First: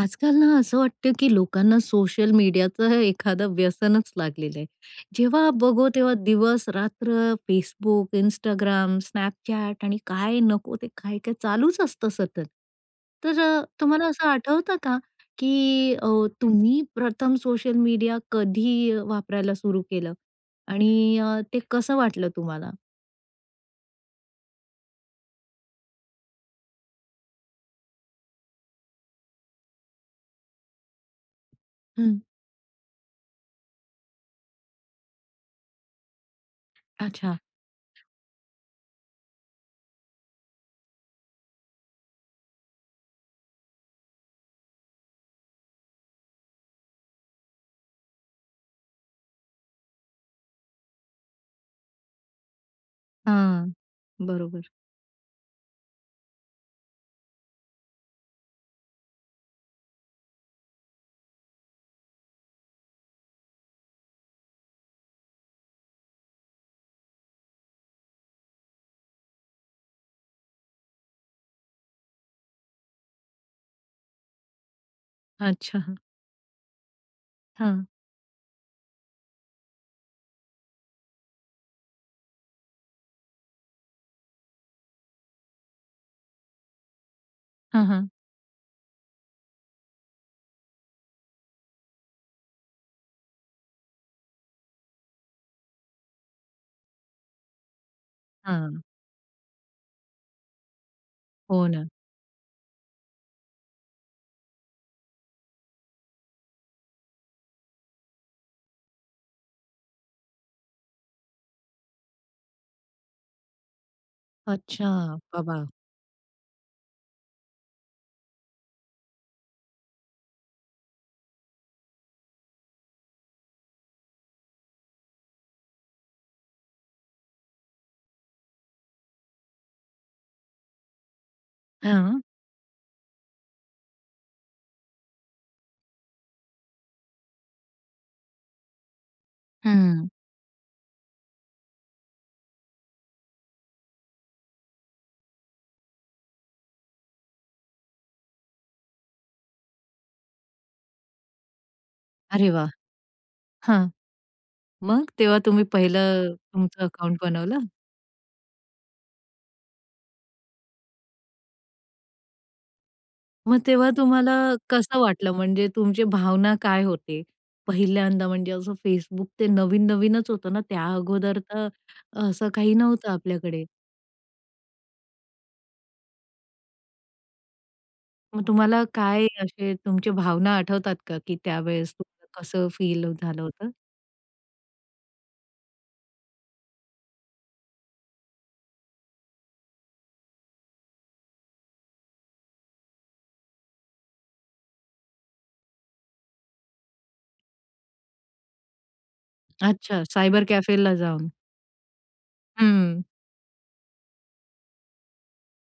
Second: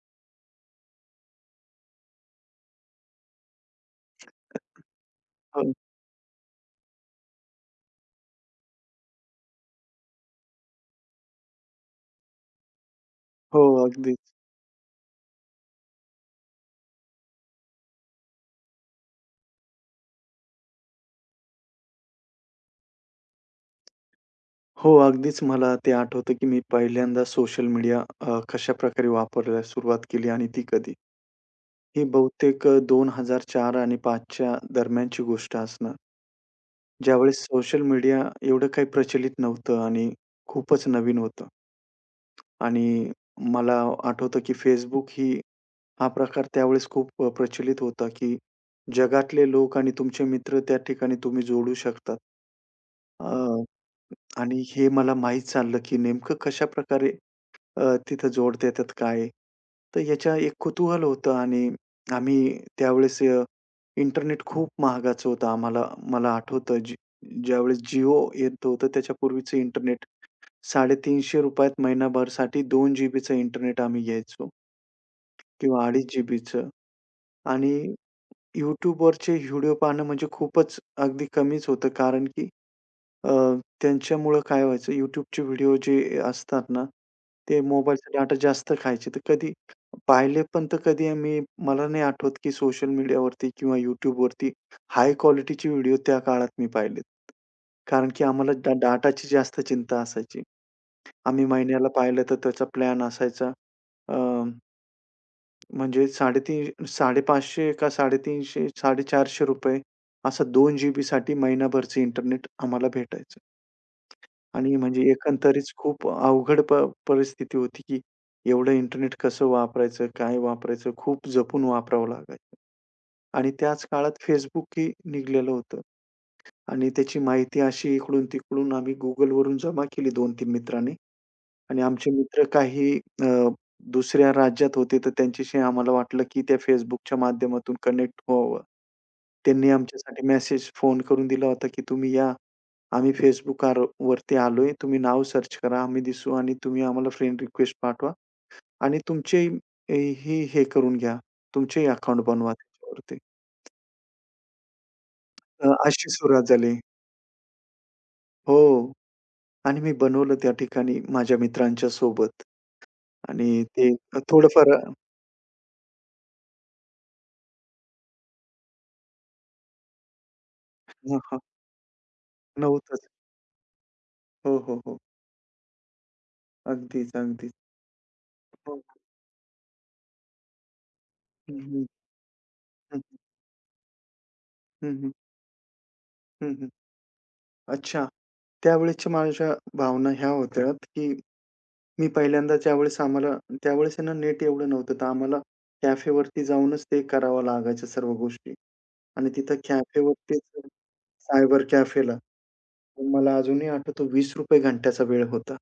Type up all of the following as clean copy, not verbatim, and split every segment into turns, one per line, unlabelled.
आजकाल ना असं वाटतं की लोकांना सोशल मीडियाचं एखादं व्यसनच लागलेलं आहे. जेव्हा
हो,
बघो तेव्हा दिवस-रात्र Facebook, इंस्टाग्राम, Snapchat आणि काय नको ते काय-काय चालूच असतं सतत. तर
हो,
तुम्हाला
अगदीच.
असं आठवतं का की तुम्ही प्रथम सोशल मीडिया कधी वापरायला सुरू केलं आणि ते कसं वाटलं तुम्हाला?
हो, अगदीच मला ते आठवतं, की मी पहिल्यांदा सोशल मीडिया कशाप्रकारे वापरायला सुरुवात केली आणि ती कधी. ही
हं.
बहुतेक 2004 आणि 5च्या दरम्यानची गोष्ट असणार.
अच्छा.
ज्यावेळेस सोशल मीडिया एवढं काही प्रचलित नव्हतं आणि खूपच नवीन होतं. आणि मला आठवतं, की Facebook हा प्रकार त्यावेळेस खूप प्रचलित होता, की जगातले लोक आणि तुमचे मित्र त्या ठिकाणी तुम्ही जोडू शकतात.
हां.
आणि
बरोबर.
हे मला माहीत चाललं, की नेमकं कशाप्रकारे अ, तिथं जोड देतात काय आहे? तर याच्या एक कुतूहल होतं आणि आम्ही त्यावेळेस इंटरनेट खूप महागाचं होतं आम्हाला. मला आठवतं ज्यावेळेस Jio येत होतं त्याच्यापूर्वीचं इंटरनेट ₹350 त महिनाभरसाठी 2 जीबीचं इंटरनेट आम्ही घ्यायचो
अच्छा.
किंवा 2.5 जीबीचं आणि
हां.
YouTubeवरचे व्हिडिओ पाहणं म्हणजे खूपच अगदी कमीच होतं कारण की अ, त्यांच्यामुळं काय व्हायचं YouTubeचे व्हिडिओ जे असतात ना, ते
हां, हां.
मोबाईलचा डाटा जास्त खायचे. तर कधी पाहिले पण तर कधी मला नाही आठवत की सोशल मीडियावरती किंवा YouTubeवरती हाय क्वालिटीचे व्हिडिओ त्या काळात मी पाहिलेत. कारण की आम्हाला
हां.
डाटाची जास्त चिंता असायची. आम्ही
हो ना.
महिन्याला पाहिलं तर त्याचा प्लॅन असायचा अ, म्हणजे 3.5 ₹550 का 3.300 ₹450 असा 2 जीबीसाठी महिनाभरचं इंटरनेट आम्हाला भेटायचं. आणि
अच्छा,
म्हणजे
बाबा!
एकंदरीत खूप अवघड परिस्थिती होती, की एवढं इंटरनेट कसं वापरायचं? काय वापरायचं? खूप जपून वापरावं लागायचं. आणि त्याच काळात Facebook ही निघालेलं होतं आणि त्याची माहिती अशी इकडून-तिकडून आम्ही Googleवरून जमा केली 2-3 मित्रांनी. आणि आमचे
हां.
मित्र काही अ, दुसऱ्या राज्यात होते, तर त्यांच्याशी आम्हाला वाटलं, की त्या Facebookच्या माध्यमातून कनेक्ट व्हावं. त्यांनी
हं.
आमच्यासाठी मेसेज, फोन करून दिला होता, की "तुम्ही या. आम्ही Facebook वरती आलोय. तुम्ही नाव सर्च करा. आम्ही दिसू आणि तुम्ही आम्हाला फ्रेंड रिक्वेस्ट पाठवा आणि तुमचे हे करून घ्या. तुमचेही अकाउंट
अरे
बनवा
वाह!
त्याच्यावरती."
हां. मग तेव्हा तुम्ही
अशी
पहिलं
सुरुवात झाली.
तुमचं अकाउंट बनवलं.
हो. आणि मी बनवलं त्या ठिकाणी माझ्या मित्रांच्या सोबत
मग
आणि
तेव्हा
ते
तुम्हाला
थोडंफार.
कसं वाटलं? म्हणजे तुमची भावना काय होते? पहिल्यांदा म्हणजे असं Facebook ते नवीन-नवीनच होतं ना, त्या
हां,
अगोदर
हां.
तर असं काही
नव्हतंच.
नव्हतं आपल्याकडे.
हो, हो, हो. अगदीच, अगदीच.
मग
हो, हो.
तुम्हाला काय असे तुमच्या भावना आठवतात का, की
हं, हं.
त्यावेळेस तुम्हाला कसं
हं,
फील झालं होतं?
हं, हं. हं, हं. अच्छा. त्यावेळेसच्या माझ्या भावना ह्या होत्या, की मी पहिल्यांदा ज्यावेळेस आम्हाला त्यावेळेस आहे ना नेट एवढं नव्हतं, तर आम्हाला कॅफेवरती जाऊनच ते करावं लागायच्या सर्व गोष्टी आणि तिथं
अच्छा, सायबर
कॅफेवरतीच
कॅफेला जाऊन.
सायबर कॅफेला
हं,
मला अजूनही आठवतो ₹20 घंट्याचा वेळ होता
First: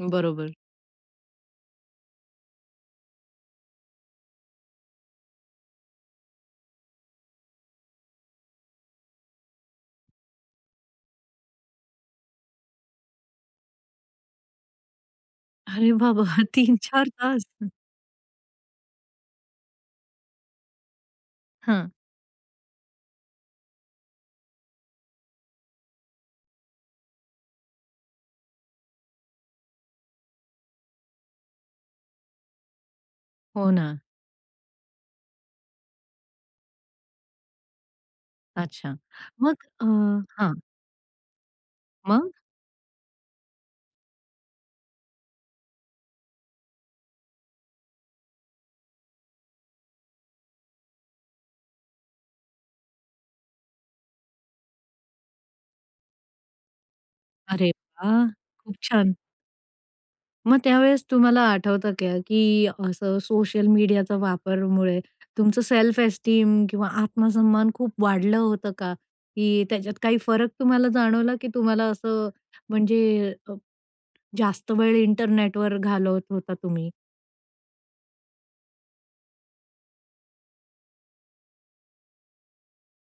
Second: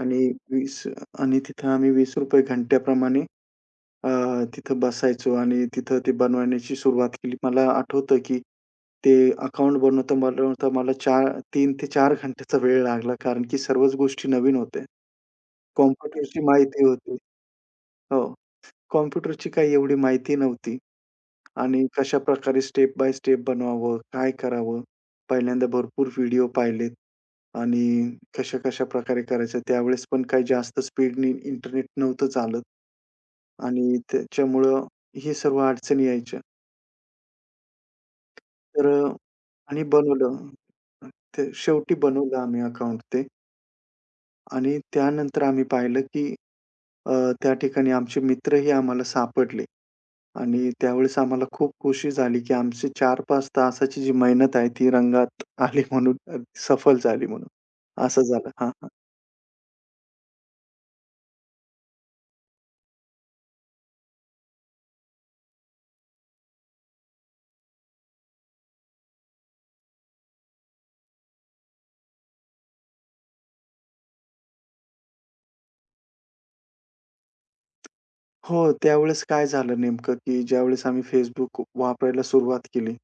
आणि
बरोबर.
20 आणि तिथं आम्ही ₹20 घंट्याप्रमाणे अ, तिथं बसायचो आणि तिथं ते बनवण्याची सुरुवात केली. मला आठवतं, की ते अकाउंट बनवता-बनवता मला 4 3 ते 4 घंट्याचा वेळ लागला. कारण की सर्वच गोष्टी नवीन होत्या.
अरे बाबा!
कॉम्प्युटरची माहिती
3-4
होती.
तास.
हो. कॉम्प्युटरची काही एवढी माहिती नव्हती आणि
हां,
कशाप्रकारे स्टेप बाय स्टेप बनवावं, काय करावं? पहिल्यांदा भरपूर व्हिडिओ पाहिलेत आणि कशा-कशा प्रकारे करायचं. त्यावेळेस पण काही जास्त स्पीडनी इंटरनेट नव्हतं चालत
हो ना.
आणि त्याच्यामुळं हे सर्व अडचणी यायच्या. तर
अच्छा. मग
आणि बनवलं.
हां.
ते शेवटी
मग?
बनवलं आम्ही अकाउंट ते. आणि त्यानंतर आम्ही पाहिलं, की अ, त्या ठिकाणी आमचे मित्रही आम्हाला सापडले आणि त्यावेळेस आम्हाला खूप खुशी झाली, की आमची 4-5 तासाची जी मेहनत आहे, ती रंगात आली म्हणून सफल झाली म्हणून.
अरे
असं
वाह!
झालं.
खूप
हां.
छान. मग त्यावेळेस तुम्हाला आठवतं का, की असं सोशल मीडियाचा वापरमुळे तुमचं सेल्फ एस्टीम किंवा आत्मसन्मान खूप वाढलं होतं का? की त्याच्यात काही फरक तुम्हाला जाणवला, की तुम्हाला असं म्हणजे जास्त वेळ इंटरनेटवर घालवत होता तुम्ही?
हो, त्यावेळेस काय झालं नेमकं, की ज्यावेळेस आम्ही Facebook वापरायला सुरुवात केली,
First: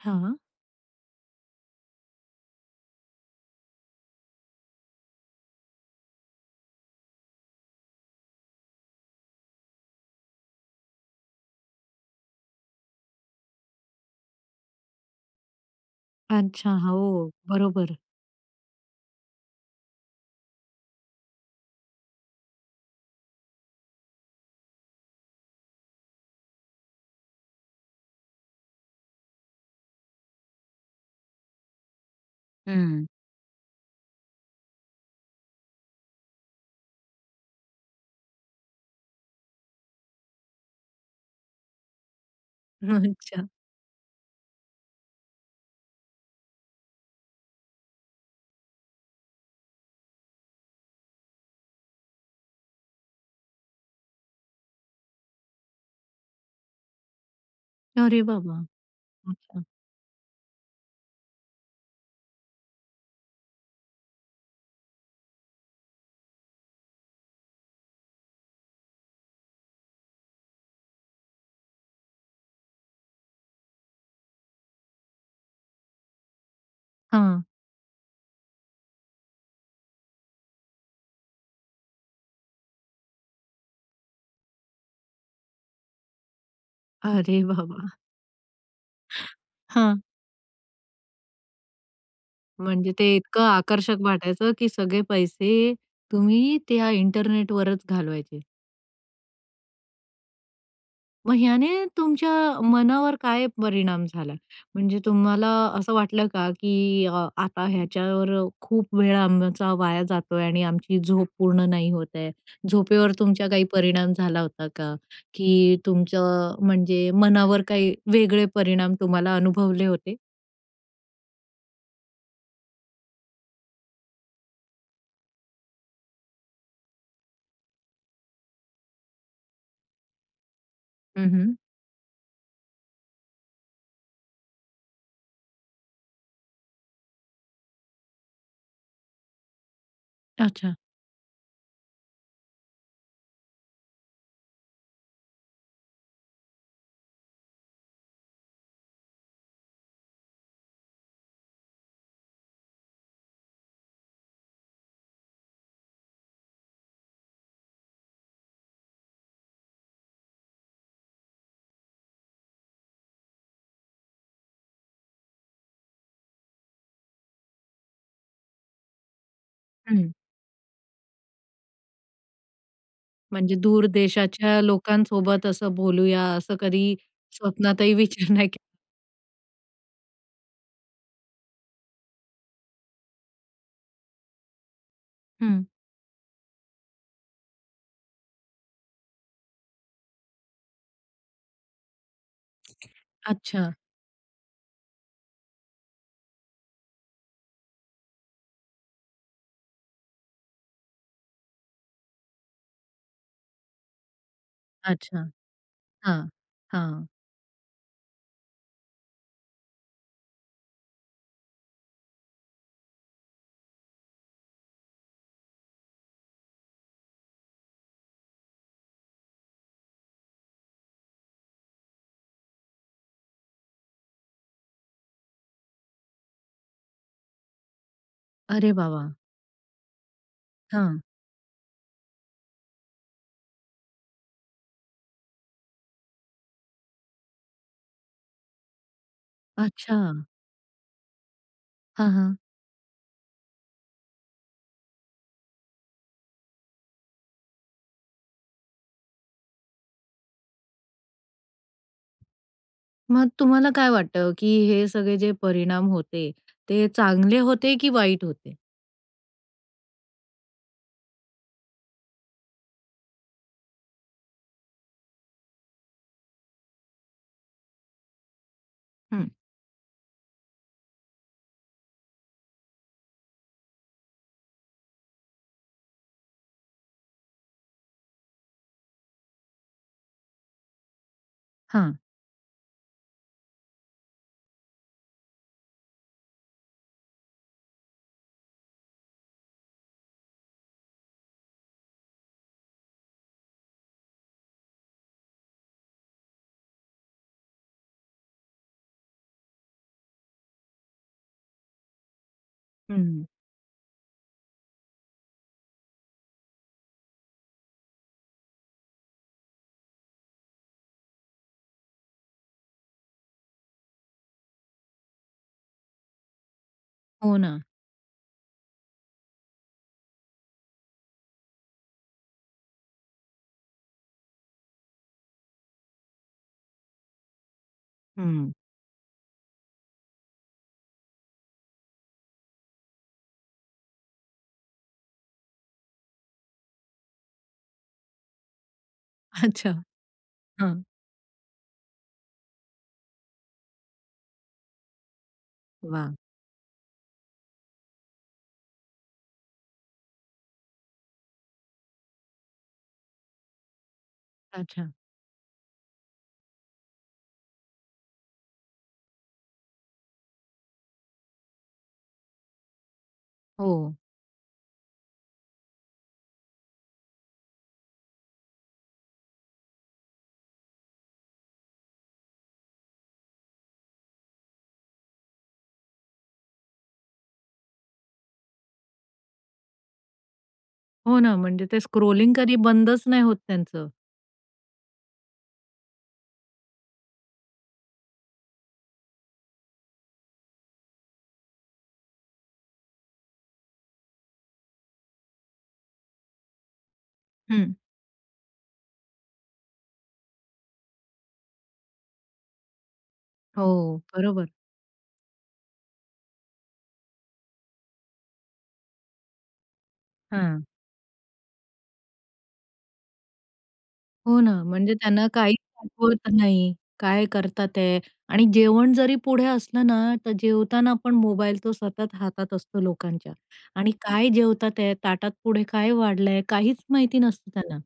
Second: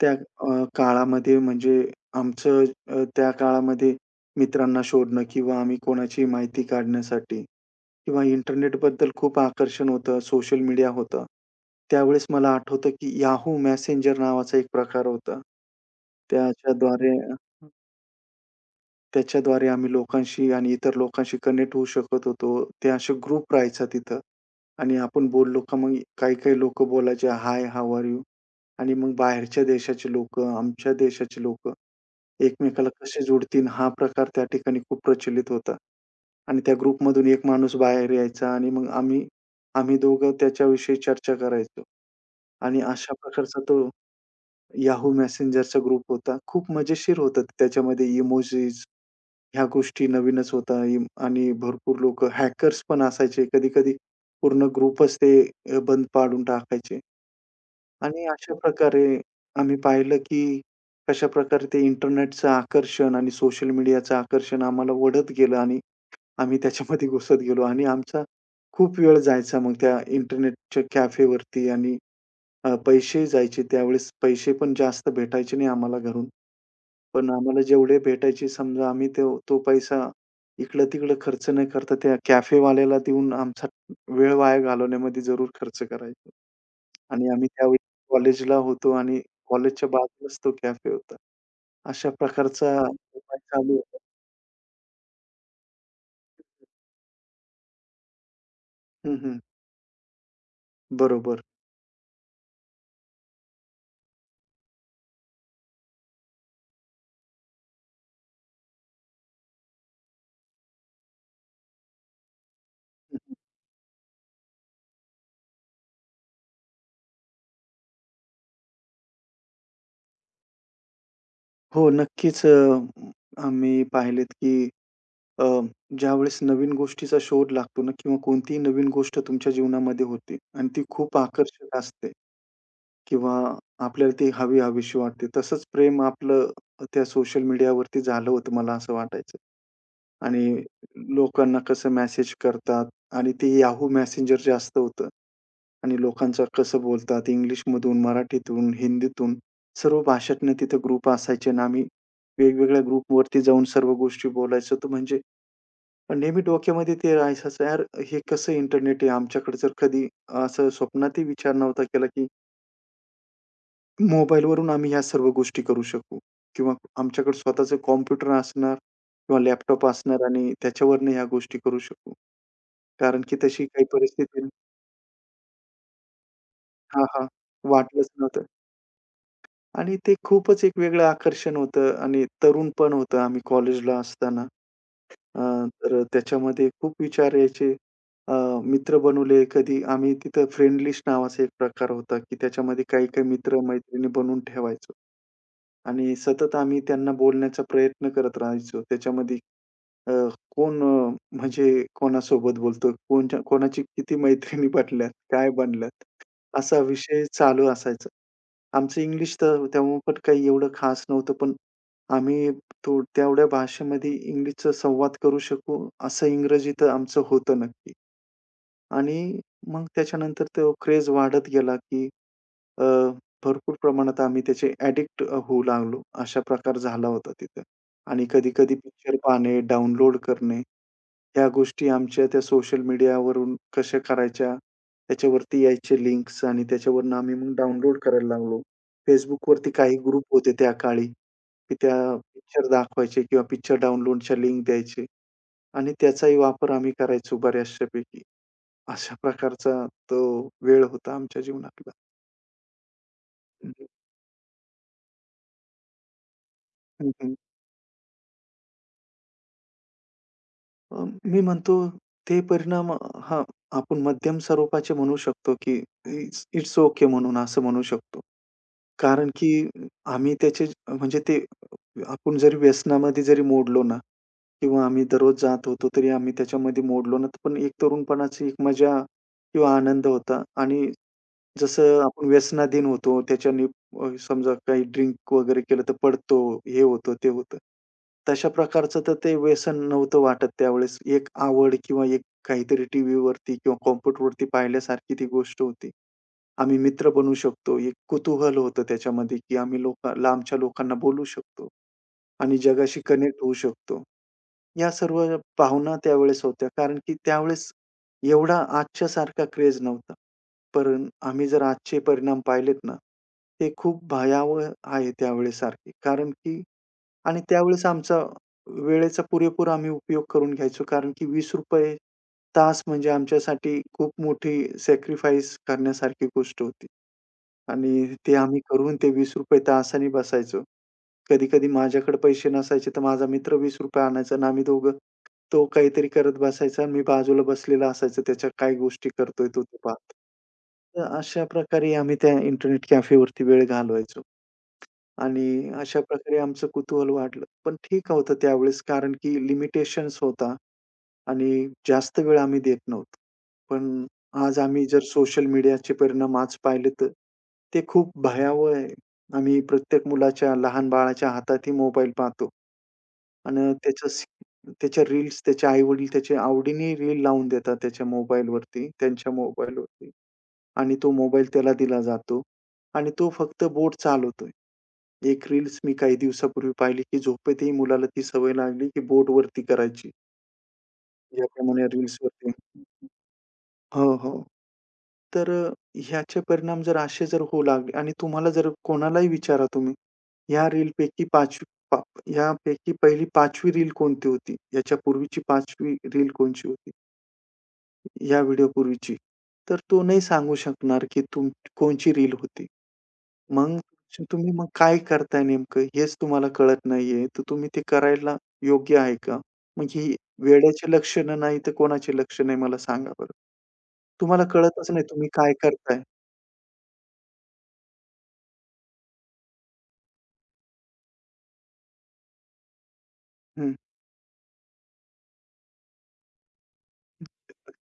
त्या
हां.
काळामध्ये म्हणजे आमचं त्या काळामध्ये मित्रांना शोधणं किंवा आम्ही कोणाची माहिती काढण्यासाठी किंवा इंटरनेटबद्दल खूप आकर्षण होतं, सोशल मीडिया होतं. त्यावेळेस मला आठवतं, की Yahoo Messenger नावाचा एक प्रकार होता.
अच्छा. हो,
त्याच्याद्वारे
बरोबर.
त्याच्याद्वारे आम्ही लोकांशी आणि इतर लोकांशी कनेक्ट होऊ शकत होतो. ते असे ग्रुप राहायचा तिथं आणि आपण बोललो का मग काही-काही लोकं बोलायचे, "हाय, हाऊ आर यू?" आणि मग बाहेरच्या देशाचे लोकं, आमच्या देशाचे लोकं एकमेकाला
हं.
कसे जोडतील हा प्रकार त्या ठिकाणी खूप प्रचलित होता. आणि त्या ग्रुपमधून एक माणूस बाहेर यायचा आणि मग आम्ही आम्ही दोघं त्याच्याविषयी चर्चा करायचो. आणि अशा
अच्छा.
प्रकारचा तो Yahoo Messengerचा ग्रुप होता. खूप मजेशीर होतं. त्याच्यामध्ये इमोजीस ह्या गोष्टी नवीनच होत्या आणि भरपूर लोकं हॅकर्स पण असायचे. कधी-कधी पूर्ण ग्रुपच ते बंद पाडून टाकायचे
अरे
आणि अशा
बाबा!
प्रकारे
अच्छा.
आम्ही पाहिलं, की कशा प्रकारे ते इंटरनेटचं आकर्षण आणि सोशल मीडियाचं आकर्षण आम्हाला ओढत गेलं आणि आम्ही त्याच्यामध्ये घुसत गेलो आणि आमचा खूप वेळ जायचा मग त्या इंटरनेटच्या कॅफेवरती आणि पैसेही जायचे त्यावेळेस पैसे पण जास्त भेटायचे नाही आम्हाला घरून. पण
हां.
आम्हाला जेवढे भेटायचे समजा आम्ही तो तो पैसा इकडं-तिकडं खर्च न करता त्या कॅफेवाल्याला देऊन आमचा वेळ वाया घालवण्यामध्ये जरूर खर्च करायचो. आणि
अरे
आम्ही त्यावेळी
बाबा!
कॉलेजला होतो आणि कॉलेजच्या
हां.
बाजूलाच तो कॅफे होता. अशा प्रकारचा
म्हणजे ते
उपाय
इतकं
चालू
आकर्षक
होता.
वाटायचं, की सगळे पैसे तुम्ही त्या इंटरनेटवरच घालवायचे.
हं, हं.
मग
बरोबर.
ह्याने तुमच्या मनावर काय परिणाम झाला? म्हणजे तुम्हाला असं वाटलं का, की आता ह्याच्यावर खूप वेळ आमचा वाया जातोय आणि आमची झोप पूर्ण नाही होत आहे. झोपेवर
हं, हं.
तुमच्या काही परिणाम झाला होता का? की तुमचं म्हणजे मनावर काही वेगळे परिणाम तुम्हाला अनुभवले होते?
हो, नक्कीच आम्ही पाहिलेत की अ, ज्यावेळेस नवीन गोष्टीचा शोध लागतो ना किंवा कोणतीही नवीन गोष्ट तुमच्या जीवनामध्ये होते आणि ती खूप
हं,
आकर्षक असते. किंवा आपल्याला ती हवी-हवीशी वाटते. तसंच प्रेम आपलं त्या सोशल मीडियावरती झालं होतं मला असं वाटायचं. आणि
अच्छा.
लोकांना कसं मेसेज करतात आणि ते याहू Messenger जास्त होतं आणि लोकांचं कसं बोलतात इंग्लिशमधून, मराठीतून, हिंदीतून सर्व भाषेतनं तिथं ग्रुप असायचे आणि आम्ही वेगवेगळ्या ग्रुपवरती जाऊन सर्व गोष्टी बोलायचो. तर म्हणजे नेहमी डोक्यामध्ये ते राहायचं, "यार, हे कसं इंटरनेट आहे?" आमच्याकडे जर कधी असं स्वप्नातही विचार नव्हता केला की मोबाईलवरून आम्ही ह्या सर्व गोष्टी करू शकू किंवा आमच्याकडे स्वतःचं कॉम्प्युटर असणार किंवा लॅपटॉप
हं.
असणार आणि त्याच्यावरनं ह्या गोष्टी करू शकू. कारण की
म्हणजे
तशी काही
दूर
परिस्थिती.
देशाच्या लोकांसोबत असं बोलूया, असं कधी
हां, हां.
स्वप्नातही
वाटलंच
विचार
नव्हतं
नाही केला.
आणि ते खूपच एक वेगळं आकर्षण होतं आणि तरुण पण होतं आम्ही कॉलेजला असताना. अ,
हं.
तर त्याच्यामध्ये खूप विचार यायचे. अ, मित्र बनवले कधी आम्ही तिथं फ्रेंड लिस्ट नावाचा एक प्रकार होता, की त्याच्यामध्ये काही-काही
अच्छा,
मित्र-मैत्रिणी बनवून ठेवायचो. आणि सतत आम्ही त्यांना बोलण्याचा प्रयत्न करत राहायचो. त्याच्यामध्ये अ, कोण अ, म्हणजे कोणासोबत बोलतो, कोणच्या कोणाची किती मैत्रिणी बनल्यात,
अच्छा.
काय बनल्यात,
हां,
असा
हां.
विषय चालू असायचा. आमचं इंग्लिश तर तेव्हा पण काही एवढं खास नव्हतं, पण आम्ही तो तेवढ्या भाषेमध्ये इंग्लिशचा संवाद करू शकू, असं इंग्रजी तर आमचं होतं नक्की. आणि मग त्याच्यानंतर तो क्रेझ वाढत गेला, की अ, भरपूर प्रमाणात आम्ही त्याचे ॲडिक्ट होऊ लागलो. अशा प्रकार झाला होता तिथं. आणि
अरे
कधी-कधी
वाह, वाह!
पिक्चर पाहणे, डाउनलोड करणे,
हां.
ह्या गोष्टी आमच्या त्या सोशल मीडियावरून कशा करायच्या, त्याच्यावरती यायचे लिंक्स आणि त्याच्यावरून आम्ही मग डाउनलोड करायला लागलो. Facebookवरती काही
अच्छा.
ग्रुप होते त्या काळी, की त्या
हां, हां.
पिक्चर दाखवायचे किंवा पिक्चर डाउनलोडच्या लिंक द्यायचे आणि त्याचाही वापर आम्ही करायचो बऱ्याचशापैकी. अशा प्रकारचा तो वेळ होता आमच्या जीवनातला.
मग तुम्हाला
हं, हं.
काय वाटतं, की हे सगळे जे परिणाम होते, ते
हं, हं.
चांगले होते की वाईट होते?
मी म्हणतो ते परिणाम. हां, आपण मध्यम स्वरूपाचे म्हणू शकतो, की इट्स इट्स ओके म्हणून असं म्हणू शकतो.
हं.
कारण की आम्ही त्याचे म्हणजे ते आपण जरी व्यसनामध्ये जरी मोडलो ना किंवा आम्ही दररोज जात होतो, तरी आम्ही त्याच्यामध्ये मोडलो ना, पण एक तरुणपणाची एक मजा किंवा आनंद होता आणि
हां.
जसं आपण व्यसनाधीन होतो, त्याच्याने समजा काही ड्रिंक वगैरे केलं तर पडतो, हे होतं, ते होतं. तशा प्रकारचं तर ते व्यसन नव्हतं वाटत त्यावेळेस. एक आवड किंवा एक काहीतरी टीव्हीवरती किंवा कॉम्प्युटरवरती पाहिल्यासारखी ती गोष्ट होती. आम्ही मित्र बनू शकतो. एक कुतूहल होतं त्याच्यामध्ये, की आम्ही लोक लांबच्या लोकांना बोलू शकतो आणि जगाशी
हं.
कनेक्ट होऊ शकतो. या सर्व भावना त्यावेळेस होत्या. कारण की त्यावेळेस एवढा आजच्या सारखा क्रेझ नव्हता. पण आम्ही जर आजचे परिणाम पाहिलेत ना, ते खूप भयावह आहे त्यावेळेसारखे. कारण की
हो
आणि
ना.
त्यावेळेस आमचा वेळेचा पुरेपूर आम्ही उपयोग करून घ्यायचो. कारण की ₹20 तास म्हणजे आमच्यासाठी खूप मोठी सॅक्रिफाईस करण्यासारखी गोष्ट होती. आणि ते
हं.
आम्ही करून ते ₹20 तासाने बसायचो. कधी-कधी माझ्याकडे पैसे नसायचे, तर माझा मित्र ₹20 आणायचा आणि आम्ही दोघं तो काहीतरी करत बसायचा आणि मी बाजूला बसलेला असायचो. त्याच्या काय गोष्टी करतोय तो
अच्छा.
ते पाहत.
हां.
तर अशा प्रकारे आम्ही त्या इंटरनेट कॅफेवरती वेळ घालवायचो. आणि अशा
वाह!
प्रकारे आमचं कुतूहल वाढलं. पण ठीक होतं त्यावेळेस कारण की लिमिटेशन्स होता आणि जास्त वेळ आम्ही देत नव्हतो. पण आज आम्ही
अच्छा.
जर सोशल मीडियाचे परिणाम आज पाहिले तर ते खूप भयावह आहे. आम्ही प्रत्येक मुलाच्या, लहान बाळाच्या हातातही मोबाईल पाहतो.
हो.
आणि त्याच्या त्याच्या रील्स त्याचे आई-वडील त्याच्या आवडीने रील लावून देतात त्याच्या मोबाईलवरती, त्यांच्या मोबाईलवरती आणि तो मोबाईल त्याला दिला जातो आणि तो फक्त बोट चालवतोय. एक रील्स मी काही दिवसापूर्वी पाहिली, की झोपेतही मुलाला ती सवय लागली, की बोटवरती करायची.
हो ना, म्हणजे ते
याप्रमाणे
स्क्रोलिंग
रील्सवरती.
कधी बंदच नाही होत त्यांचं.
हो, हो. तर ह्याचे परिणाम जर असे जर होऊ लागले आणि तुम्हाला जर कोणालाही विचारा तुम्ही, या रीलपैकी 5वी पा यापैकी पहिली 5वी रील कोणती होती? याच्या पूर्वीची 5वी रील कोणची होती?
हं.
या व्हिडिओपूर्वीची. तर तो नाही सांगू शकणार, की कोणची रील होती.
हो,
मग
बरोबर.
तुम्ही मग काय करताय नेमकं हेच तुम्हाला कळत नाहीये, तर तुम्ही ते करायला योग्य आहे का? मग ही
हां.
वेड्याची लक्षणं नाही तर कोणाची लक्षणं आहे मला सांगा बरं?
हो
तुम्हाला
ना,
कळतच
म्हणजे
नाही
त्यांना
तुम्ही काय
काहीच
करताय?
आठवत नाही. काय करतात आहे आणि जेवण जरी पुढे असलं ना, तर जेवताना पण मोबाईल तो सतत हातात असतो लोकांच्या
हं.
आणि काय जेवतात आहे, ताटात पुढे काय वाढलंय, काहीच माहिती नसतं त्यांना.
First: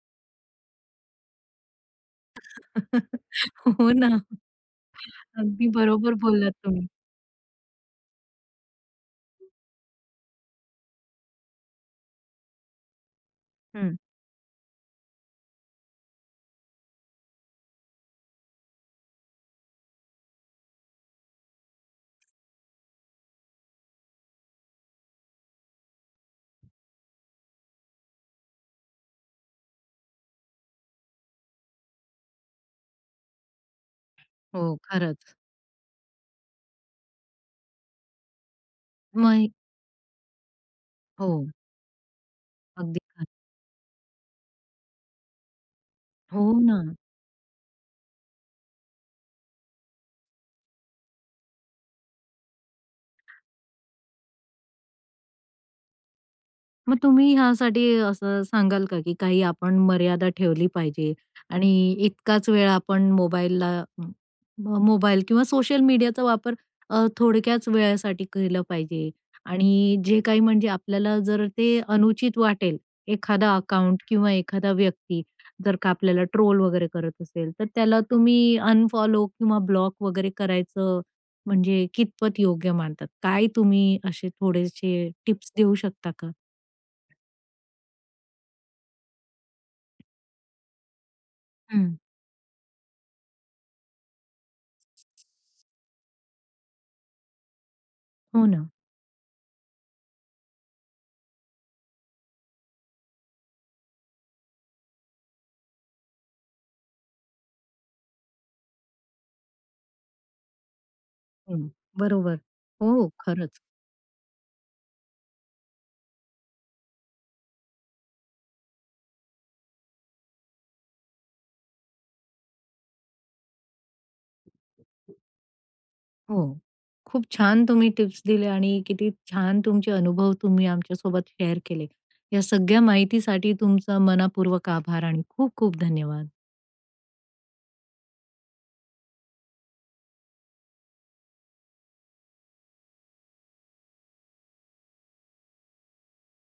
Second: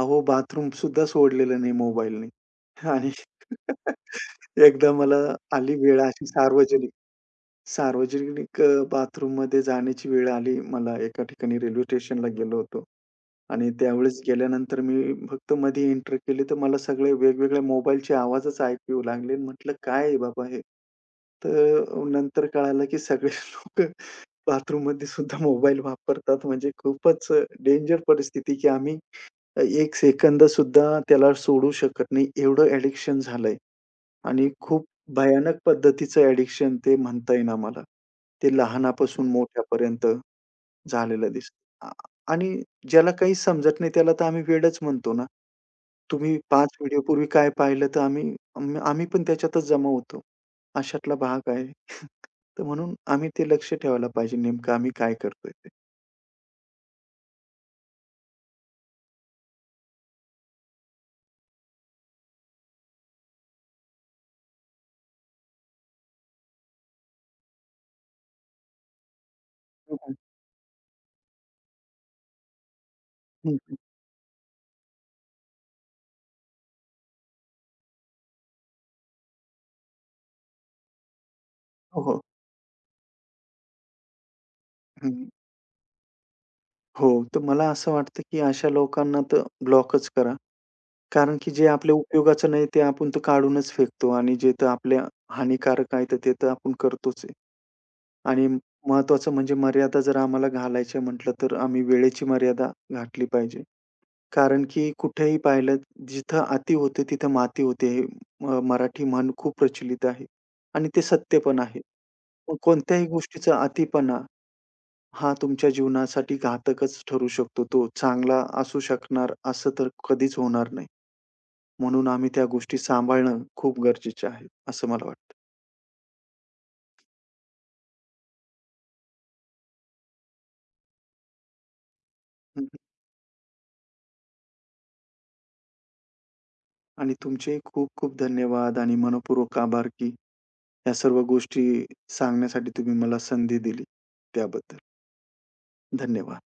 अहो बाथरूम सुद्धा सोडलेलं नाही मोबाईलने आणि
हो ना.
एकदा मला
अगदी
आली वेळ
बरोबर
अशी
बोललात तुम्ही.
सार्वजनिक सार्वजनिक बाथरूममध्ये जाण्याची वेळ आली. मला एका ठिकाणी रेल्वे स्टेशनला गेलो होतो. आणि
हं.
त्यावेळेस गेल्यानंतर मी फक्त मध्ये एंटर केली, तर मला सगळे वेगवेगळ्या मोबाईलचे आवाजच ऐकू येऊ लागले आणि म्हटलं, "काय आहे बाबा हे?" तर नंतर कळालं, की सगळे लोकं बाथरूममध्ये सुद्धा मोबाईल वापरतात. म्हणजे खूपच डेंजर परिस्थिती, की आम्ही 1 सेकंद सुद्धा त्याला सोडू शकत नाही, एवढं ॲडिक्शन झालंय आणि
हो,
खूप
खरंच.
भयानक पद्धतीचं ॲडिक्शन ते म्हणता येईल आम्हाला. ते लहानापासून
मग
मोठ्यापर्यंत. झालेलं
हो,
दिसतं. आणि
अगदी
ज्याला
खरं.
काही समजत नाही त्याला तर आम्ही वेडच म्हणतो ना. तुम्ही
हो
5
ना.
पूर्वी काय पाहिलं तर आम्ही आम्ही आम्ही पण त्याच्यातच जमा होतो. अशातला भाग आहे. तर म्हणून आम्ही ते लक्ष ठेवायला पाहिजे नेमकं आम्ही काय करतोय ते.
मग तुम्ही ह्यासाठी असं सांगाल का, की काही आपण मर्यादा ठेवली पाहिजे आणि इतकाच वेळ आपण मोबाईलला म म- मोबाईल किंवा सोशल मीडियाचा वापर थोडक्याच वेळासाठी केलं पाहिजे
हो
आणि
का?
जे काही म्हणजे आपल्याला जर ते अनुचित वाटेल, एखादा अकाउंट किंवा एखादा व्यक्ती जर का आपल्याला ट्रोल वगैरे करत असेल, तर त्याला तुम्ही अनफॉलो किंवा ब्लॉक वगैरे करायचं म्हणजे
हो, हो.
कितपत योग्य मानतात? काय तुम्ही असे थोडेसे
हं.
टिप्स देऊ शकता का?
हो, तर मला असं वाटतं की अशा लोकांना तर ब्लॉकच करा. कारण की जे आपल्या उपयोगाचं नाही ते आपण तर काढूनच फेकतो आणि जे तर आपल्या हानिकारक आहे तर ते तर आपण करतोच आहे.
हो
आणि
ना.
महत्त्वाचं म्हणजे मर्यादा जर आम्हाला घालायची म्हटलं, तर आम्ही वेळेची मर्यादा घातली पाहिजे. कारण की कुठेही पाहिलं, जिथं अति होते तिथं माती होते. हे मराठी म्हण खूप प्रचलित आहे आणि ते सत्य पण
हं.
आहे.
बरोबर.
मग
हो,
कोणत्याही गोष्टीचा
खरंच.
अतिपणा हा तुमच्या जीवनासाठी घातकच ठरू शकतो. तो चांगला असू शकणार असं तर कधीच होणार नाही. म्हणून आम्ही त्या गोष्टी सांभाळणं खूप गरजेचं आहे, असं मला वाटतं.
हो. खूप छान तुम्ही टिप्स दिले आणि किती छान तुमचे अनुभव तुम्ही आमच्यासोबत शेअर केले. या
हं,
सगळ्या माहितीसाठी तुमचा मनःपूर्वक आभार आणि खूप खूप धन्यवाद.
आणि तुमचे खूप खूप धन्यवाद आणि मनःपूर्वक आभार की ह्या सर्व गोष्टी सांगण्यासाठी तुम्ही मला संधी दिली, त्याबद्दल धन्यवाद.